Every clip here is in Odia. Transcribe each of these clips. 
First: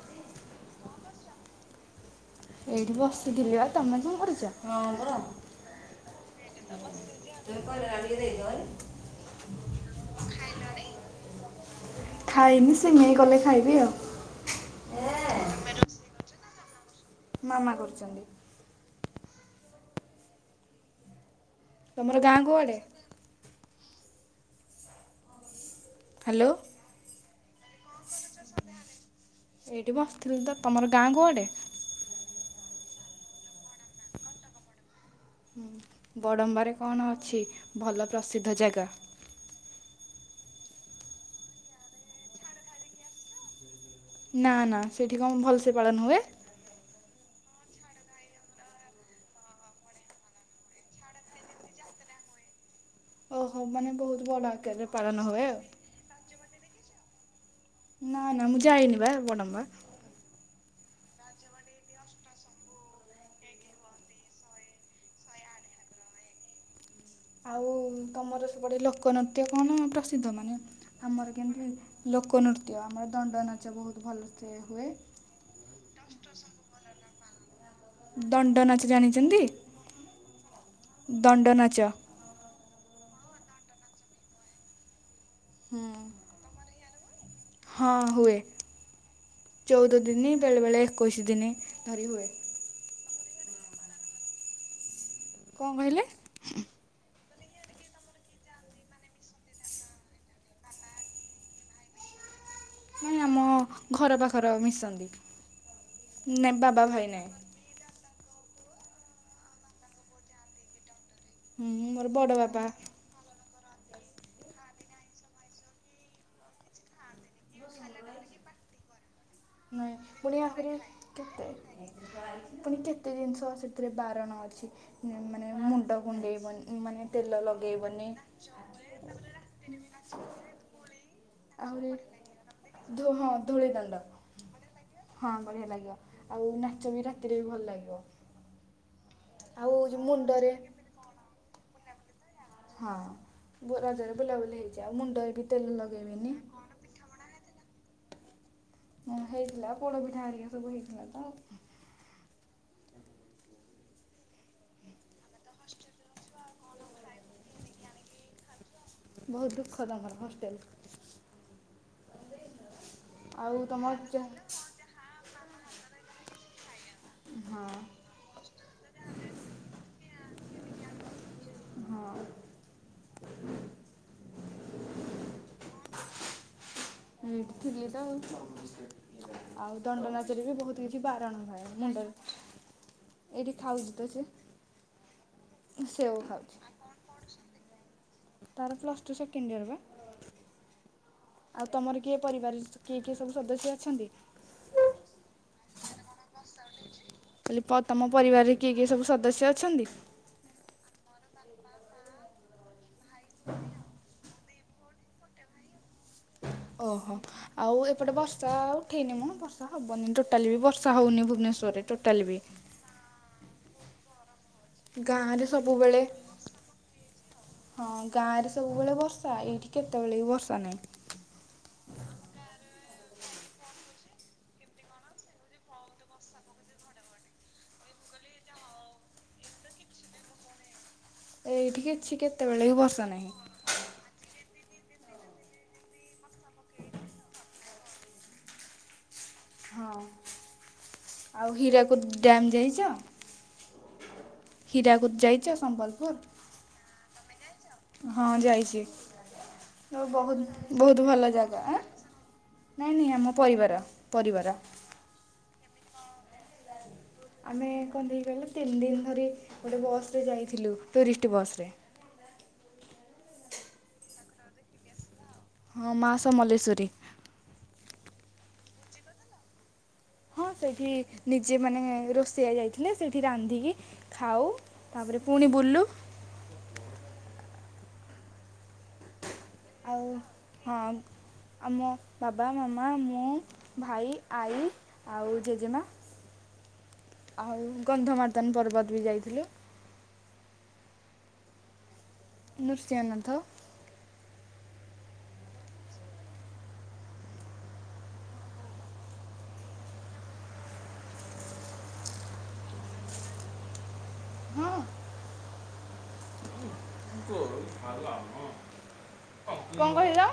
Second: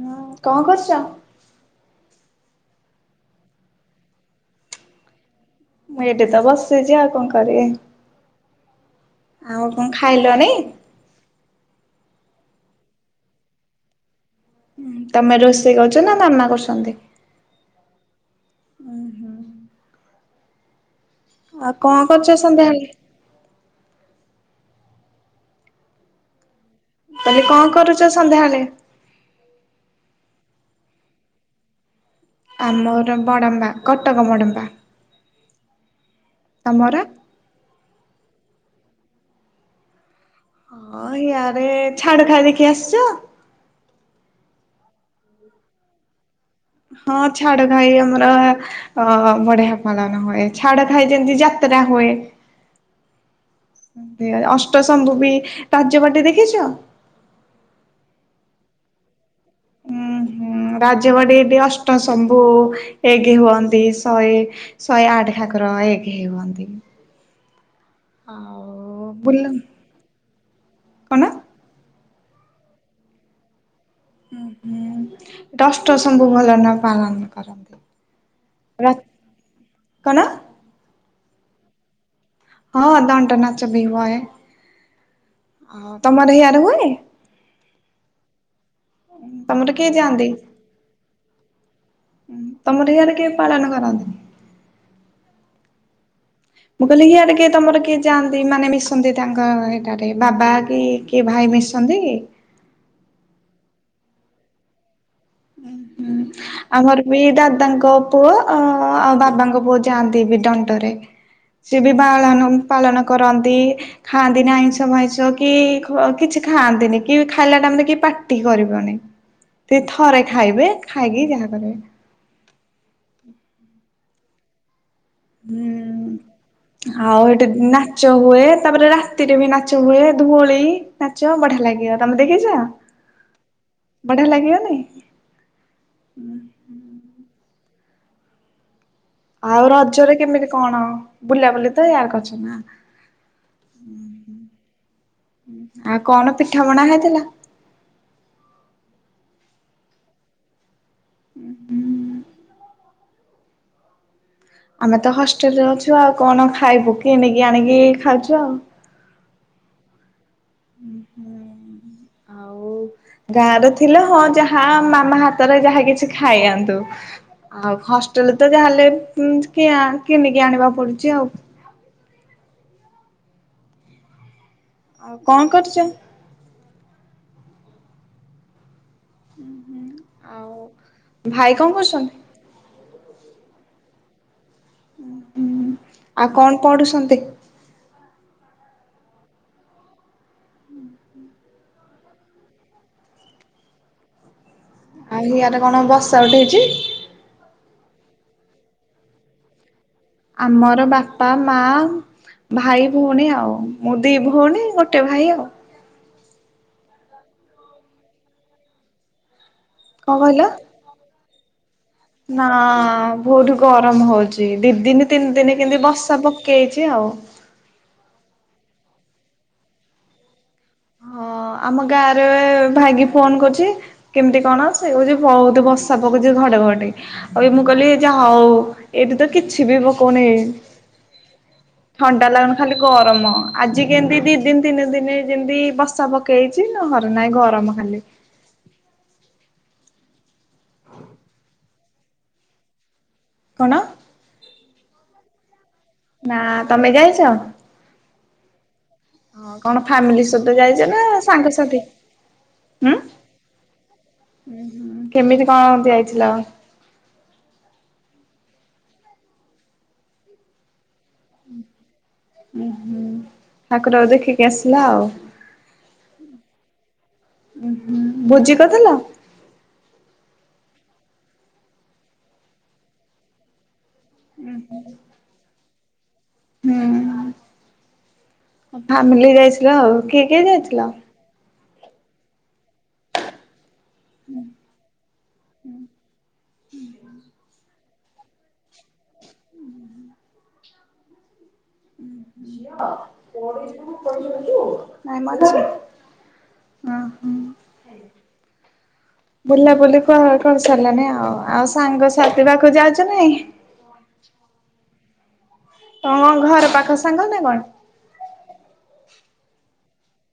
ହୁଁ କଣ କରୁଚ? ଏଇଠି ବସିଥିଲି ଆଉ ତମେ କଣ କରୁଚ? ମୁଁ ଏଠିପା ବସିଛି ଆଉ କଣ କରିବି। କଲରା ଟିକେ ଦେଇଦିଅ ହେରି। ଆଉ କଣ ଖାଇଲଣି? ଖାଇନି ସିମେଇ କଲେ ଖାଇବି ଆଉ। ହୁଁ ତମେ ରୋଷେଇ କରୁଚନା ମାମା କରୁ ତମେ ଦେ ମାମା କରୁଚନ୍ତି। ଆଉ କଣ ତମର ଗାଁ କରୁଚ କୁଆଡ଼େ ସନ୍ଧ୍ୟାବେଳେ? ହ୍ୟାଲୋ? ତମେ କଣ କ କରୁଛ ସନ୍ଧ୍ୟାବେଳେ? ଥିଲ ତମର ଗାଁ କୁଆଡେ? ଆମର ବଡ଼ମ୍ବା କଟକ ବଡମ୍ବା। ହଁ ବଡମ୍ବାରେରେ ତମର? କଣ ଅଛି ଭଲ? ପ୍ରସିଦ୍ଧ ଜାଗା। ହଁ ଇୟାଡେ ଛାଡ ଖାଇ ଦେଖି ଆସିଛ? ନା ନା ସେଇଠି କଣ ଭଲସେ ପାଳନ ହୁଏ? ହଁ ଛାଡ ଘାଇ ଆମର ଅ ବଢିଆ ପାଲନ ହୁଏ ଛାଡ ଘାଇ ଯେମତି ଯାତ୍ରା ହୁଏ। ଓହୋ ମାନେ ବହୁତ ବଡ଼ ଆକାରରେ ପାଳନ ଅଷ୍ଟସମ୍ଭୁ ବି ହୁଏ ଆଉ ତାଯ୍ୟ ବାଟି ଦେଖିଛ? ନା ନା ମୁଁ ଯାଇନି ବା ବଡ। ଆ ରାଜବାଡିଠି ଅଷ୍ଟ ଶମ୍ଭୁ ଏକ ହୁଅନ୍ତି ଶହେ ଶହେ ଆଠ ଠାକୁର ଏକ ହୁଅନ୍ତି। ଆଉ ତମର ଆଉ ସବୁପଟେ ଲୋକ ବୁଲ ନୃତ୍ୟ କଣ ପ୍ରସିଦ୍ଧ ମାନେ କଣ ଆମର କେମିତି? ଲୋକନୃତ୍ୟମ ଦଣ୍ଡନାଚ୍ୟ। ହଁ ହୁଁ ଦଷ୍ଟ ସବୁ ଭଲ ନା ପାଲନ। କରନ୍ତି। ଦଣ୍ଡନ ଅଛି ରା ଜାଣିଛନ୍ତି। କଣ ଦଣ୍ଡନାଚ। ହଁ ଦଟନାଚ ବି ହୁଏ। ହୁଁ। ଓ ତମର ଏଇଆର ହୁଏନି। ହଁ ହୁଏ। କିଏ ଚଉଦ ଯାଆନ୍ତି ଦିନି ବେଳେ ବେଳେ ଏକୋଇଶି ଦିନି ଧରି ହୁଏ। ତମର ହିଆଡେ ପାଳନ କରନ୍ତି। କଣ କହିଲେ? କିଏ ତମର କିଏ ଯାଆନ୍ତି ମାନେ ମିଶନ୍ତି ତାଙ୍କ ଏଟାରେ ବାବା କି କିଏ ଭାଇ ମିଶନ୍ତି? ମାନେ ଆମ ଘର ପାଖର ମିଶନ୍ତି। ହଁ ହୁଁ ନାଇଁ ବାବା ଆମର ଭାଇ ବି ନାଇଁ ଦାଦାଙ୍କ ପୁଅ ଆଉ ବାବାଙ୍କ ପୁଅ ଯାଆନ୍ତି ବି ଦଡଣ୍ଟରେ। ହୁଁ ସିଏ ବି ମୋର ବଡ଼ ବାଳନ ବାପା ପାଳନ କରନ ଖାଆନ୍ତିନି ଆଇଁଷ ଭଇଁଷ କି କିଛି ଖାଆନ୍ତିନି କି ଖାଇଲା ଟାଇମ ରେ କି ପାର୍ଟି କରିବନି। [unintelligible] ସେ [unintelligible] ଥରେ ପୁଣି ଖାଇବେ ଖାଇକି ଯାହା କରିବେ। କେତେ ଜିନିଷ ସେଥିରେ ବାରଣ ଅଛି। ମାନେ ମୁଣ୍ଡ କୁଣ୍ଡେଇବନି ହୁଁ ମାନେ ଆଉ ତେଲ ଏଠି ଲଗେଇବନି ନାଚ ହୁଏ ତାପରେ ରାତିରେ ବି ନାଚ ହୁଏ ଧୋଳି ନାଚ ବଢିଆ ଆହୁରି ଲାଗିବ ତମେ ଦେଖିଛ ହଁ ଧୂଳିଦଣ୍ଡ ବଢିଆ ଲା ହଁ ବଢିଆ ଲାଗିବ ଆଉ ନାଚ ବି ରାତିରେ ବି ଭଲ ଲାଗିବ। ଆଉ ଯେଉଁ ରଜରେ କେମିତି ମୁଣ୍ଡରେ କଣ ବୁଲା ବୁଲି? ତୟାର କରଛ ହଁ ରଜରେ ବୁଲାବୁଲି ହେଇଛି ଆଉ ମୁଣ୍ଡରେ ବି ତେଲ ଆଉ କଣ ଲଗେଇବେନିା ପିଠାପଣା ହେଇଥିଲା? ହଁ ହେଇଥିଲା ପୋଡ ପିଠା ହାରିକା ସବୁ ହେଇଥିଲା ତ ହୁଁ ହୁଁ। ଆମେ ତ ହସ୍ ଷ୍ଟେଲ ରେ ଅଛୁ ଆଉ କଣ ଖାଇବୁ କିଣିକି ଆଣିକି ଖାଉଛୁ ଆଉ। ବହୁତ ଦୁଃଖ ଲାଗା ଘ ଆଉ ଗାଁ ଆଉ ର ତମ ଥିଲା ହଁ ଯାହା ମାମା ହାତରେ ଯାହା କିଛି ଖାଇ ଆନ୍ତୁ। ଆଉ ହଁ ହଷ୍ଟେଲରେ ତ ଯାହେଲେ କିଣିକି ଆଣିବାକୁ ପଡୁଛି ଆଉ। ଆଉ କଣ କରୁଛ? ଇଠ ଠିକଦ ଆଉ। ଆଉ ଦଣ୍ଡ ନାଚରେ ଆଉ ବି ବହୁତ କିଛି ଭାଇ ବାରଣଭଏ କଣ କରୁଛନ୍ତି? ମୁଣ୍ଡରେ ଏଇଠି ଖାଉଛି। [inaudible] ହୁଁ ସେଓ ଆଉ ଖାଉଛି କଣ ପଢୁ ସନ୍ତି? [inaudible] ତାର ପ୍ଲସ ଟୁ ସେକେଣ୍ଡ ଇୟର ବା? ଆଉ ତମର କିଏ ପରିବାର କିଏ କିଏ ସବୁ ସଦସ୍ୟ ଅଛନ୍ତି। ଆରେ ହିଆଡେ କଣ ବର୍ଷା ଉଠେଇଛି? କହଲି ତମ ପରିବାରରେ କିଏ କିଏ ସବୁ ସଦସ୍ୟ ଅଛନ୍ତି? ଆମର ବାପା ମା ଭାଇ ହଉନି ଆଉ ମୁଁ ଦି ଭଉଣୀ ଗୋଟେ ଭାଇ ଆଉ। ଓହୋ ଆଉ ଏପଟେ ବର୍ଷା ଉଠେଇନି ମୁଁ ବର୍ଷା ବଷ ହବନି କଣ କହିଲ? ଟୋଟଲି ବି ବର୍ଷା ହଉନି ଭୁନେଶ୍ୱରେ ନା ବହୁତ ଗରମ ହଉଛି। ଦି ଦିନ ତିନି ଗାଁରେ ଦିନ କେମତି ସବୁବେଳେ ବର୍ଷା ପକେଇଛି ଆଉ। ହଁ ଗାଁରେ [inaudible] ହଁ ଆମ ଗାଁରେ ଭାଗି ଫୋନ କରୁଛି। କେମିତି କଣ ସେ କହୁଛି ବହୁତ ବଷା ପକଉଛି ଘଡେ ଘଡେ ଆଉ ଏ ମୁଁ କହିଲି ଯା ହଉ ଏଇଠି ତ କିଛି ବି ପକଉନି ଏଇଠି କିଛି ଥଣ୍ଡା ଲାଗୁନି କେତେବେଳେ ଖାଲି ବି ବର୍ଷା ଗରମ ନାହିଁ ଆଜି କେମିତି ଦି ଦିନ ଦିନ ଦିନ ଯେନ୍ତି ବର୍ଷା ପକେଇଛି ନ ଘରେ ନହିଁ ଗରମ ଖାଲି। [inaudible] ହଁ ଆଉ ହୀରାକୁଦ ଡ୍ୟାମ ଯାଇଛ? ନ ହୀରାକୁ ଯାଇଛ? ସମ୍ବଲପୁର ନା ତମେ ଯାଇଛ? ହଁ ଯାଇଛି। ହଁ କଣ ଫ୍ୟାମିଲି ସହିତ ବହୁତ ଯାଇଛ ନା ବହୁତ ଭଲ ଜାଗା ସାଙ୍ଗସାଥି ଆ ହୁଁ ନାଇଁ ନାଇଁ ଆମ ପରିବାର ପରିବାର କେମିତି କଣ ଯାଇଥିଲ? ଆମେ କଣ ଦି କହିଲ ତିନି ଦିନ ଧରି ଗୋଟେ ବସ ରେ ଯାଇଥିଲୁ ଟୁରିଷ୍ଟ ବସରେ। ଉ ହୁଁ ଠାକୁର କୁ ଦେଖିକି ଆସଲା ଆଉ। ହଁ ମା ସମଲେଶ୍ୱରୀ। ଭୋଜି କରିଥିଲ? ହଁ ସେଇଠି ନିଜେ ମାନେ ରୋଷେଇଆ ଯାଇଥିଲେ ସେଇଠି ରାନ୍ଧିକି ଖାଉ ତାପରେ ପୁଣି ବୁଲୁ [inaudible] ଫ୍ୟାମିଲି ଯାଇ ଯ ଆଉ କିଏ କିଏ ହଁ ଯାଇଥିଲ? ଆମ [inaudible] ବାବା ମାମା ମୁଁ। ଭାଇ ଆଈ ଆଉ ଜେଜେମା ଆଉ। କନ୍ଧମାର୍ଦନ ପର୍ବତ ବି ଯାଇଥିଲୁ। ଝିଅ ନୃସିଂହନାଥ ପଡ଼ିଯିବୁ। ନାଇ ମ ଅ ହୁଁ ବୁଲାବୁଲି କ-କର ସାରିଲଣିି ଆଉ ଆଉ ସାଙ୍ଗସାଥି ପାଖକୁ ଯାଉଛ ନାଇଁ। ହଁ। ତମ ଘର ପାଖ ସାଙ୍ଗ ନା କଣ। କଣ କହିଲ?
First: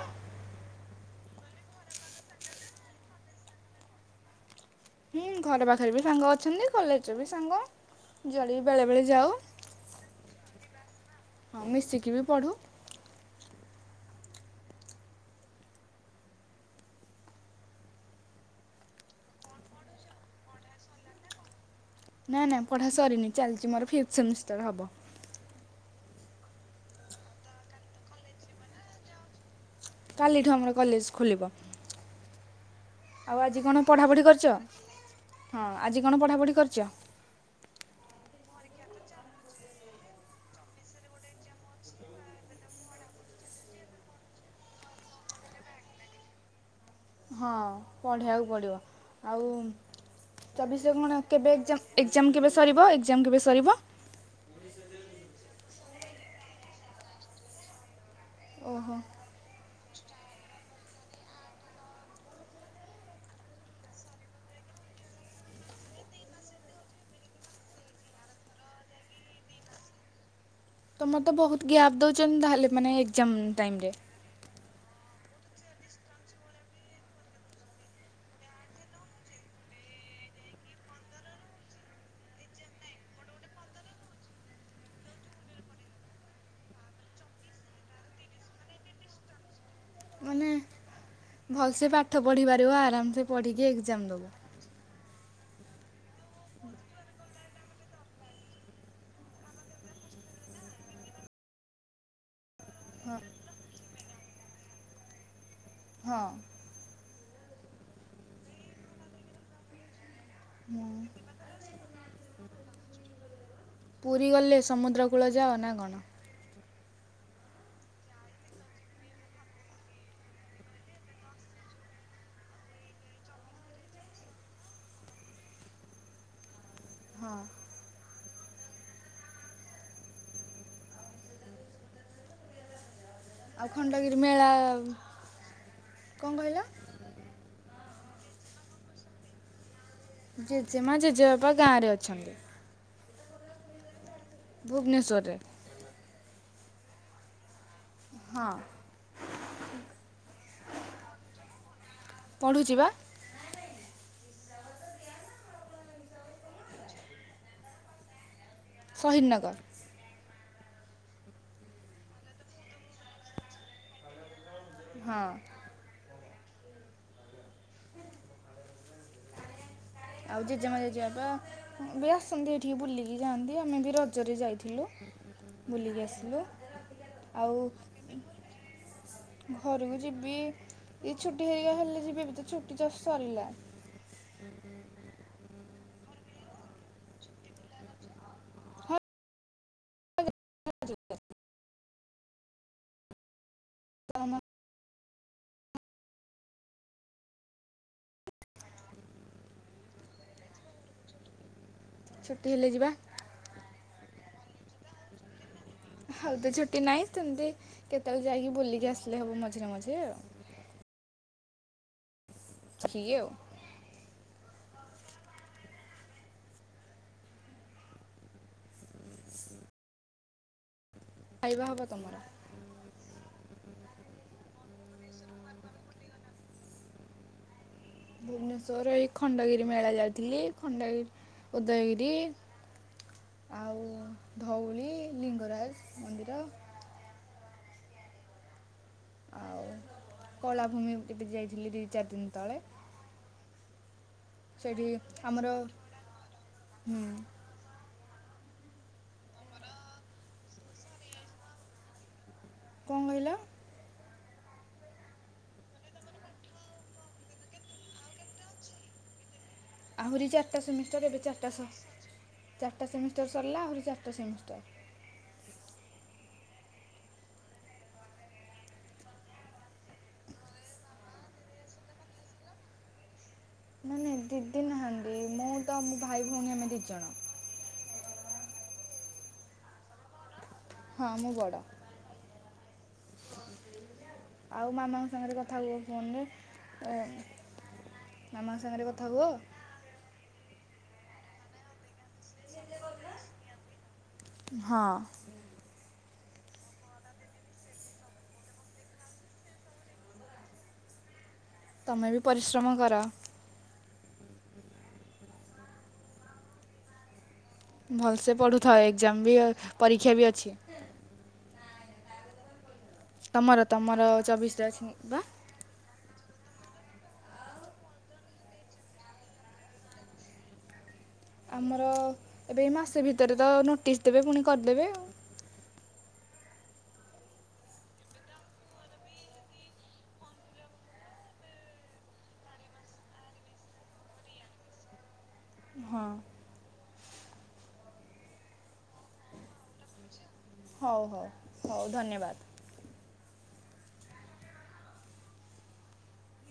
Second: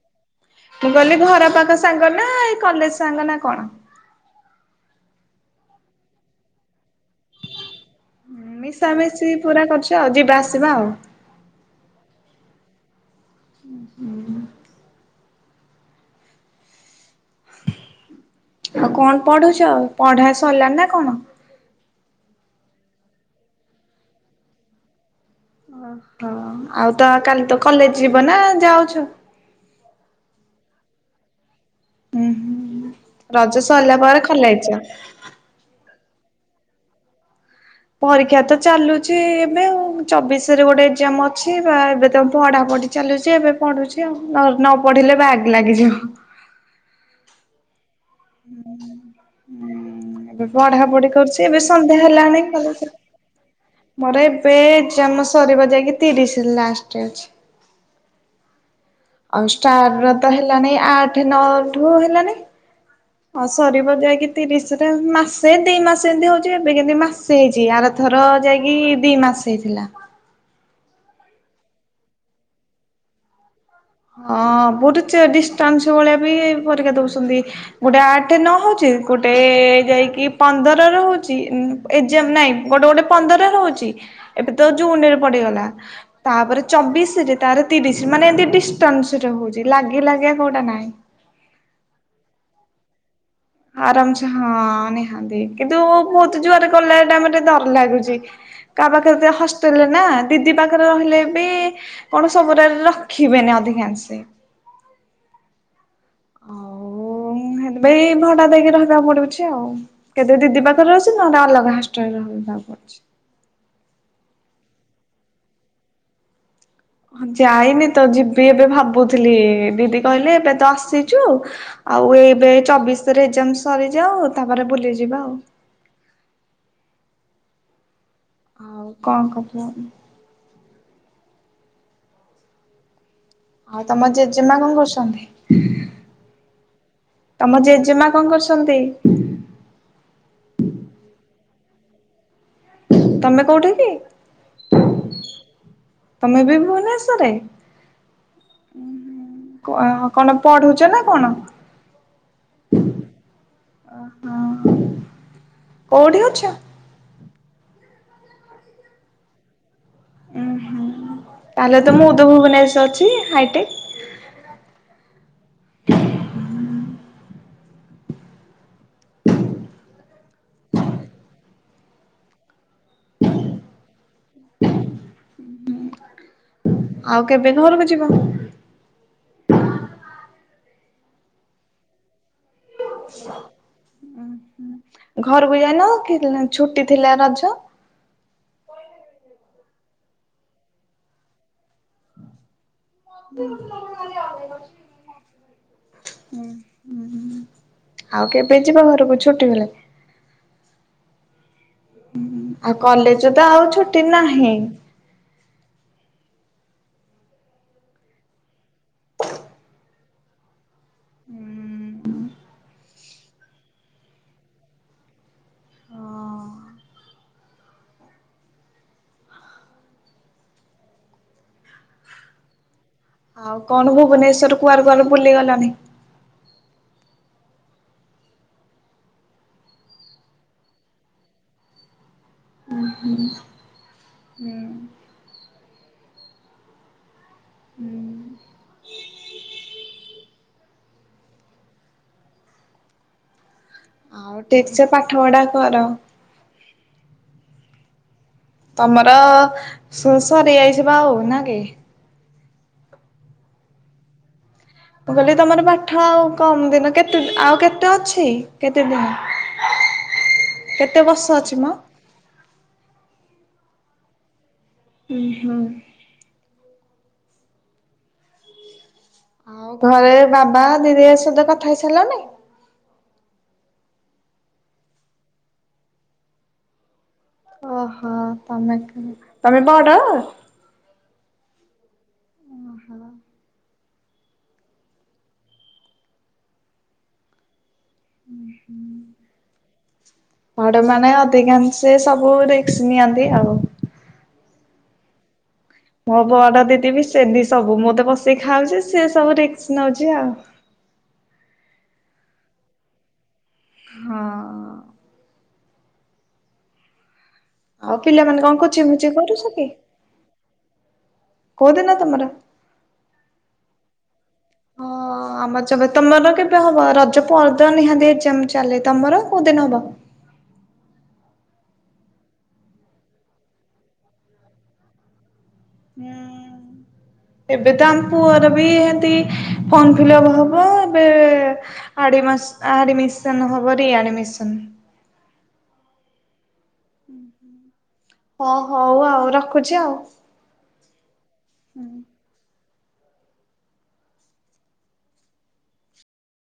ମୁଁ କହିଲି ଘର ପାଖ ସାଙ୍ଗ ନା ଏ କଲେଜ ସାଙ୍ଗ ନା କଣ। ହୁଁ ଘର ପାଖରେ ବି ସାଙ୍ଗ ଅଛନ୍ତି କଲେଜ ବି ସାଙ୍ଗ। ଯୁଆଡ଼େ ବି ବେଳେବେଳେ ଯାଉ ମିଶାମିଶି ପୁରା କରୁଛ ଆଉ ଯିବା ଆ ଆସିବା ଆଉ। ହଁ ମିଶିକି ବି ପଢୁ। ଉ ହୁଁ। ଆଉ କଣ ପଢୁଛ ପଢା ସରିଲା ନା କଣ। ନାଇଁ ନାଇଁ ପଢା ସରିନି ଚାଲିଛି ମୋର ଫିଫ୍ଥ ସେମିଷ୍ଟର ହବ। ହଁ ଆଉ ତ କାଲି ତ କଲେଜ ଯିବ ନା ଯାଉଛୁ। କାଲିଠୁ ଆମର କଲେଜ ଖୋଲିବ। ହୁଁ ହୁଁ। ଆଉ ଆଜି ରଜ କ'ଣ ସରିଲା ପଢ଼ାପଢ଼ି ପରେ କରିଛ ଖଲେଜ। ହଁ ଆଜି କଣ ପଢ଼ାପଢ଼ି କରିଛ। ପରୀକ୍ଷା ତ ଚାଲୁଛି ଏବେ ଆଉ ଚବିଶରେ ଗୋଟେ ଏକ୍ଜାମ ଅଛି ବା ଏବେ ତ ପଢା ପଢି ଚାଲୁଛି ଏବେ ପଢୁଛି ଆଉ ନ ନ ପଢିଲେ ବ୍ୟାଗ୍ ଲାଗିଯିବ। ହଁ। ପଢ଼ିବାକୁ ପଡ଼ିବ ଆଉ ହୁଁ ଏବେ ଚବିଶରେ ପଢାପଢି କ'ଣ କରୁଛି କେବେ ଏବେ ଏକ୍ଜାମ୍ ସନ୍ଧ୍ୟା ଏକ୍ଜାମ୍ ହେଲାଣି କେବେ ସରିବ ଏକ୍ଜାମ୍ କେବେ ସରିବ ମୋର ଏବେ ଜମ ସରିବା ଯାଇ କେତେ ଡିଶ ଲାଷ୍ଟେ ଅଛି। ଓହୋ ଅନଂଷ୍ଠା। ର ତ ହେଲାନି ଆଠ ନଅ ଠୁ ହେଲାନି। ହଁ ସରିବ ଯାଇକି ତିରିଶରେ ମାସେ ଦି ମାସ ଏମତି ହଉଛି ଏବେ କେମତି ମାସେ ହେଇଛି ଆରଥର ଯାଇକି ଦି ମାସ ହେଇଥିଲା। ମୋତେ ବହୁତ ଗ୍ୟାପ୍ ଦେଉଛନ୍ତି ତାହେଲେ ମାନେ ଏକ୍ଜାମ ହଁ। ଗୋଟେ ଡିଷ୍ଟାନ୍ସ ଭଳିଆ ବି ପରୀକ୍ଷା ଦଉଛନ୍ତି ଗୋଟେ ଆଠ ନ ହଉଛି ଗୋଟେ ଯାଇକି ପନ୍ଦରରେ ହଉଛିଏଜାମ ନାଇଁ ଗୋଟେ ଗୋଟେ ପନ୍ଦରରେ ହଉଛି ଏବେ ତ ଜୁନ ରେ ପଡିଗଲା ତାପରେ ଚବିଶି ରେ ତାରେ ତିରିଶି ମାନେ ଏମତି ଡିସ ତନ୍ ସିରେ ହଉଛି ଲାଗି ଲାଗିଆ ମାନେ କୋଉଟା ନାହିଁ। ଭଲସେ ପାଠ ପଢି ପାରିବ ଆରାମ୍ ସେ ଆରାମ୍ ସେ ହଁ ନା ନ୍ତି କିନ୍ତୁ ବହୁତ ଜୋରରେ କଲେ ଟାଇ ଟେ ଡର ଲାଗୁଛି କାହା ପାଖରେ ହଷ୍ଟେଲରେ ନା ଦିଦି ପାଖରେ ରହିଲେ ବି କଣ ସବୁୁର ରଖିବେନି ଅଧିକାଂଶ। ହଁ ଆଉ ହେଲେବି ଭଣ୍ଡା ଦେଇକି ରହିବାକୁ ପଡୁଛି ଆଉ କେବେ ଦିଦି ପାଖରେ ଅଛି ନ ଅଲଗା ହଷ୍ଟେଲେରେ ରହିବାକୁ ପଡୁଛି। ପୁରୀ ଗଲେ ସମୁଦ୍ର କୂଳ ଯାଅ ନା କଣ। ଯାଇନି ତ ଯିବି ଏବେ ଭାବୁଥିଲି ଦିଦି କହିଲେ ଏବେ ତ ଆସିଛୁ ଆଉ ଏବେ ଚବିଶରେ ଏଜାମ ସରିଯାଉ ତାପରେ ବୁଲି ଯିବା ଆଉ। ହଁ ଆଉ କଣ କରଛ ଆଉ ତମ ଖଣ୍ଡଗିରି ଗିରି ମେଳା ଜେଜେମା କଣ କରୁଛନ୍ତି କଣ କହିଲ? ତମ ଜେ ଜେଜେମା କଣ କରୁଛନ୍ତି। ଜେଜେମା ଜେଜେବାପା ଗାଁ ରେ ଅଛନ୍ତି। ତମେ କୋଉଠି କି। ଭୁବନେଶ୍ୱରରେ। ତମେ ବି ହଁ ଭୁବନେଶ୍ଵରରେ। [unintelligible] ପଢୁଚ ନା କଣ। ପଢ଼ୁଛି ବା। ଓ ହୋ କୋଉଠି ଅଛ। ସହିଦ୍ ନଗର। ଉହୁଁ ତାହେଲେ ତ ମୁଁ ଉଧ ଭୁବନେଶ ଅଛି ହାଇଟେକ୍। ହଁ। ଆଉ ଜେଜେମା ଜେଜେବାପା ବି ଆସନ୍ତି ଏଠିକି ବୁଲିକି ଯାଆନ୍ତି ଆମେ ବି ରଜରେ ଯାଇଥିଲୁ ବୁଲିକି ଆସିଲୁ। ଆଉ କେବେ ଘରକୁ ଯିବ। ଘରକୁ ଯିବି ଏଇ ଛୁଟି ହେଇ ହେଲେ ଯିବି ଏବେ ତ ଛୁଟି ଜଷ୍ଟି ସରିଲା। ଘରକୁ ଯାଇନ କି ଛୁଟି ଥିଲା ରଜ। ହଁ [unintelligible] [inaudible] [unintelligible] ହୁଁ ହୁଁ ଆଉ କେବେ ଯିବ ଘରକୁ ଛୁଟି ବେଳେ। ଛୁଟି ହେଲେ ଆଉ ଯିବା କଲେଜ ତ ଆଉ ଛୁ ଟି ନାହିଁ ଏବେ ତ ଛୁଟି ନାହିଁ ସେମିତି କେତେବେଳେ ଯାଇକି ବୁଲି ଆସିଲେ ହବ ମଝିରେ ମଝିରେ ଆଉ ହୁଁ। [unintelligible] ଖାଇବା ହବ ତମର। ଆଉ କଣ ଭୁବନେଶ୍ଵର କୁଆଡେ କୁଆଡେ ବୁଲିଗଲାନି। ଭୁବନେଶ୍ୱର ଏହି ଖଣ୍ଡଗିରି ମେଳା ଯାଇଥିଲି ଖଣ୍ଡଗିରି ଉଦୟଗିରି ଆଉ ଧଉଳି ଲିଙ୍ଗରାଜ ମନ୍ଦିର। ଆଉ କଳାଭୂମି ଏବେ ଯାଇଥିଲି ଦୁଇ ଚାରି ଦିନ ତଳେ। ଆଉ ଠିକ୍ ସେ ସେଇଠି ପାଠ ପଢା ଆମର କର। ହୁଁ ତମର ସୁ ସରି ଯାଇଯିଇଚି ପା ଆଉ ନା କି। କଁ କହିଲ। ମୁଁ କହିଲି ତମର ପାଠ ଆଉ କମ ଦିନ କେତେ ଦି ଆଉ କେତେ ଅଛି କେତେ ଦିନ। ଆହୁରି ଚାରିଟା କେତେ ସେମିଷ୍ଟାର ଏବେ ବର୍ଷ ଚାରିଟା ଅଛି ମ? ସହ ଚାରିଟା ସେମିଷ୍ଟାର। ସରିଲା ଆହୁରି ଚାରିଟା ସେମିଷ୍ଟାର। ହୁଁ ହଁ। ଆଉ ଘରେ ବାବା ଦିଦି ଏ ସହିତ କଥା ହେଇସାରିଲନି। ନାଇଁ ନାଇଁ ଦିଦି ନାହାନ୍ତି ମୁଁ ତ ମୋ ଭାଇ ଭଉଣୀ ଆମେ ଦି ଜଣ। ଓହୋ ତମେ ତମେ ବଡ଼। ହଁ ମୁଁ ବଡ଼। ଓହୋ। ଆଉ ମାମାଙ୍କ ସାଙ୍ଗରେ କଥା ହୁଅ ଫୋନରେ ମାମାଙ୍କ ସାଙ୍ଗରେ କଥା ହୁଅ? ବଡ଼ ମାନେ ଅଧିକାଂଶେ ସବୁ ସବୁ ରିସ୍କ ନିିଅନ୍ତି ଆଉ। ହଁ ମୋ ବଡ ଦିଦି ବିି ସେମିତି ସବୁ ମୁଁ ତ ବସିକି ଖାଉଛି ସିଏ ସବୁ ରିସ୍କ୍ ନଉଛି ଆଉ। ତମେ ବି ପରିଶ୍ରମ କର। ହଁ। ଆଉ ଭଲସେ ପିଲାମାନେ କଣ କୋଚିଂ ପଢ଼ୁଥାଓ ଫୋଚିଂ ଏକ୍ଜାମ ବି କରୁଛ ପରୀକ୍ଷା ବି ଅଛି। କୋଉଦିନ ତମର? ତମର ତମର ଚବିଶ ହଁ [unintelligible] ବା। ଆମର ଯେବେ ତମର କେବେ ହବ ରଜ ପରେ ନିହାତି ଏଜ୍ଜାମ୍ ଚାଲେ। ତମର କୋଉ ଦିନ ହବ? ଆମର ଏବେ ମାସେ ଭିତରେ ତ ନୋଟିସ୍ ଦେବେ ପୁଣି କରିଦେବେ ଆଉ। ଏବେ ତ ଆମ ପୁଅର ହେମିତି ଫର୍ମଫିଲପ୍ ହବ। ଏବେ ଆଡିମାସ୍ ଆଡିମିସନ୍ ହବ ରିଆଡିମିସନ୍। ଆଉ ହଁ ହଉ ଆଉ ରଖୁଛି ଆଉ। ହଉ ହଉ ହଉ ଧନ୍ୟବାଦ।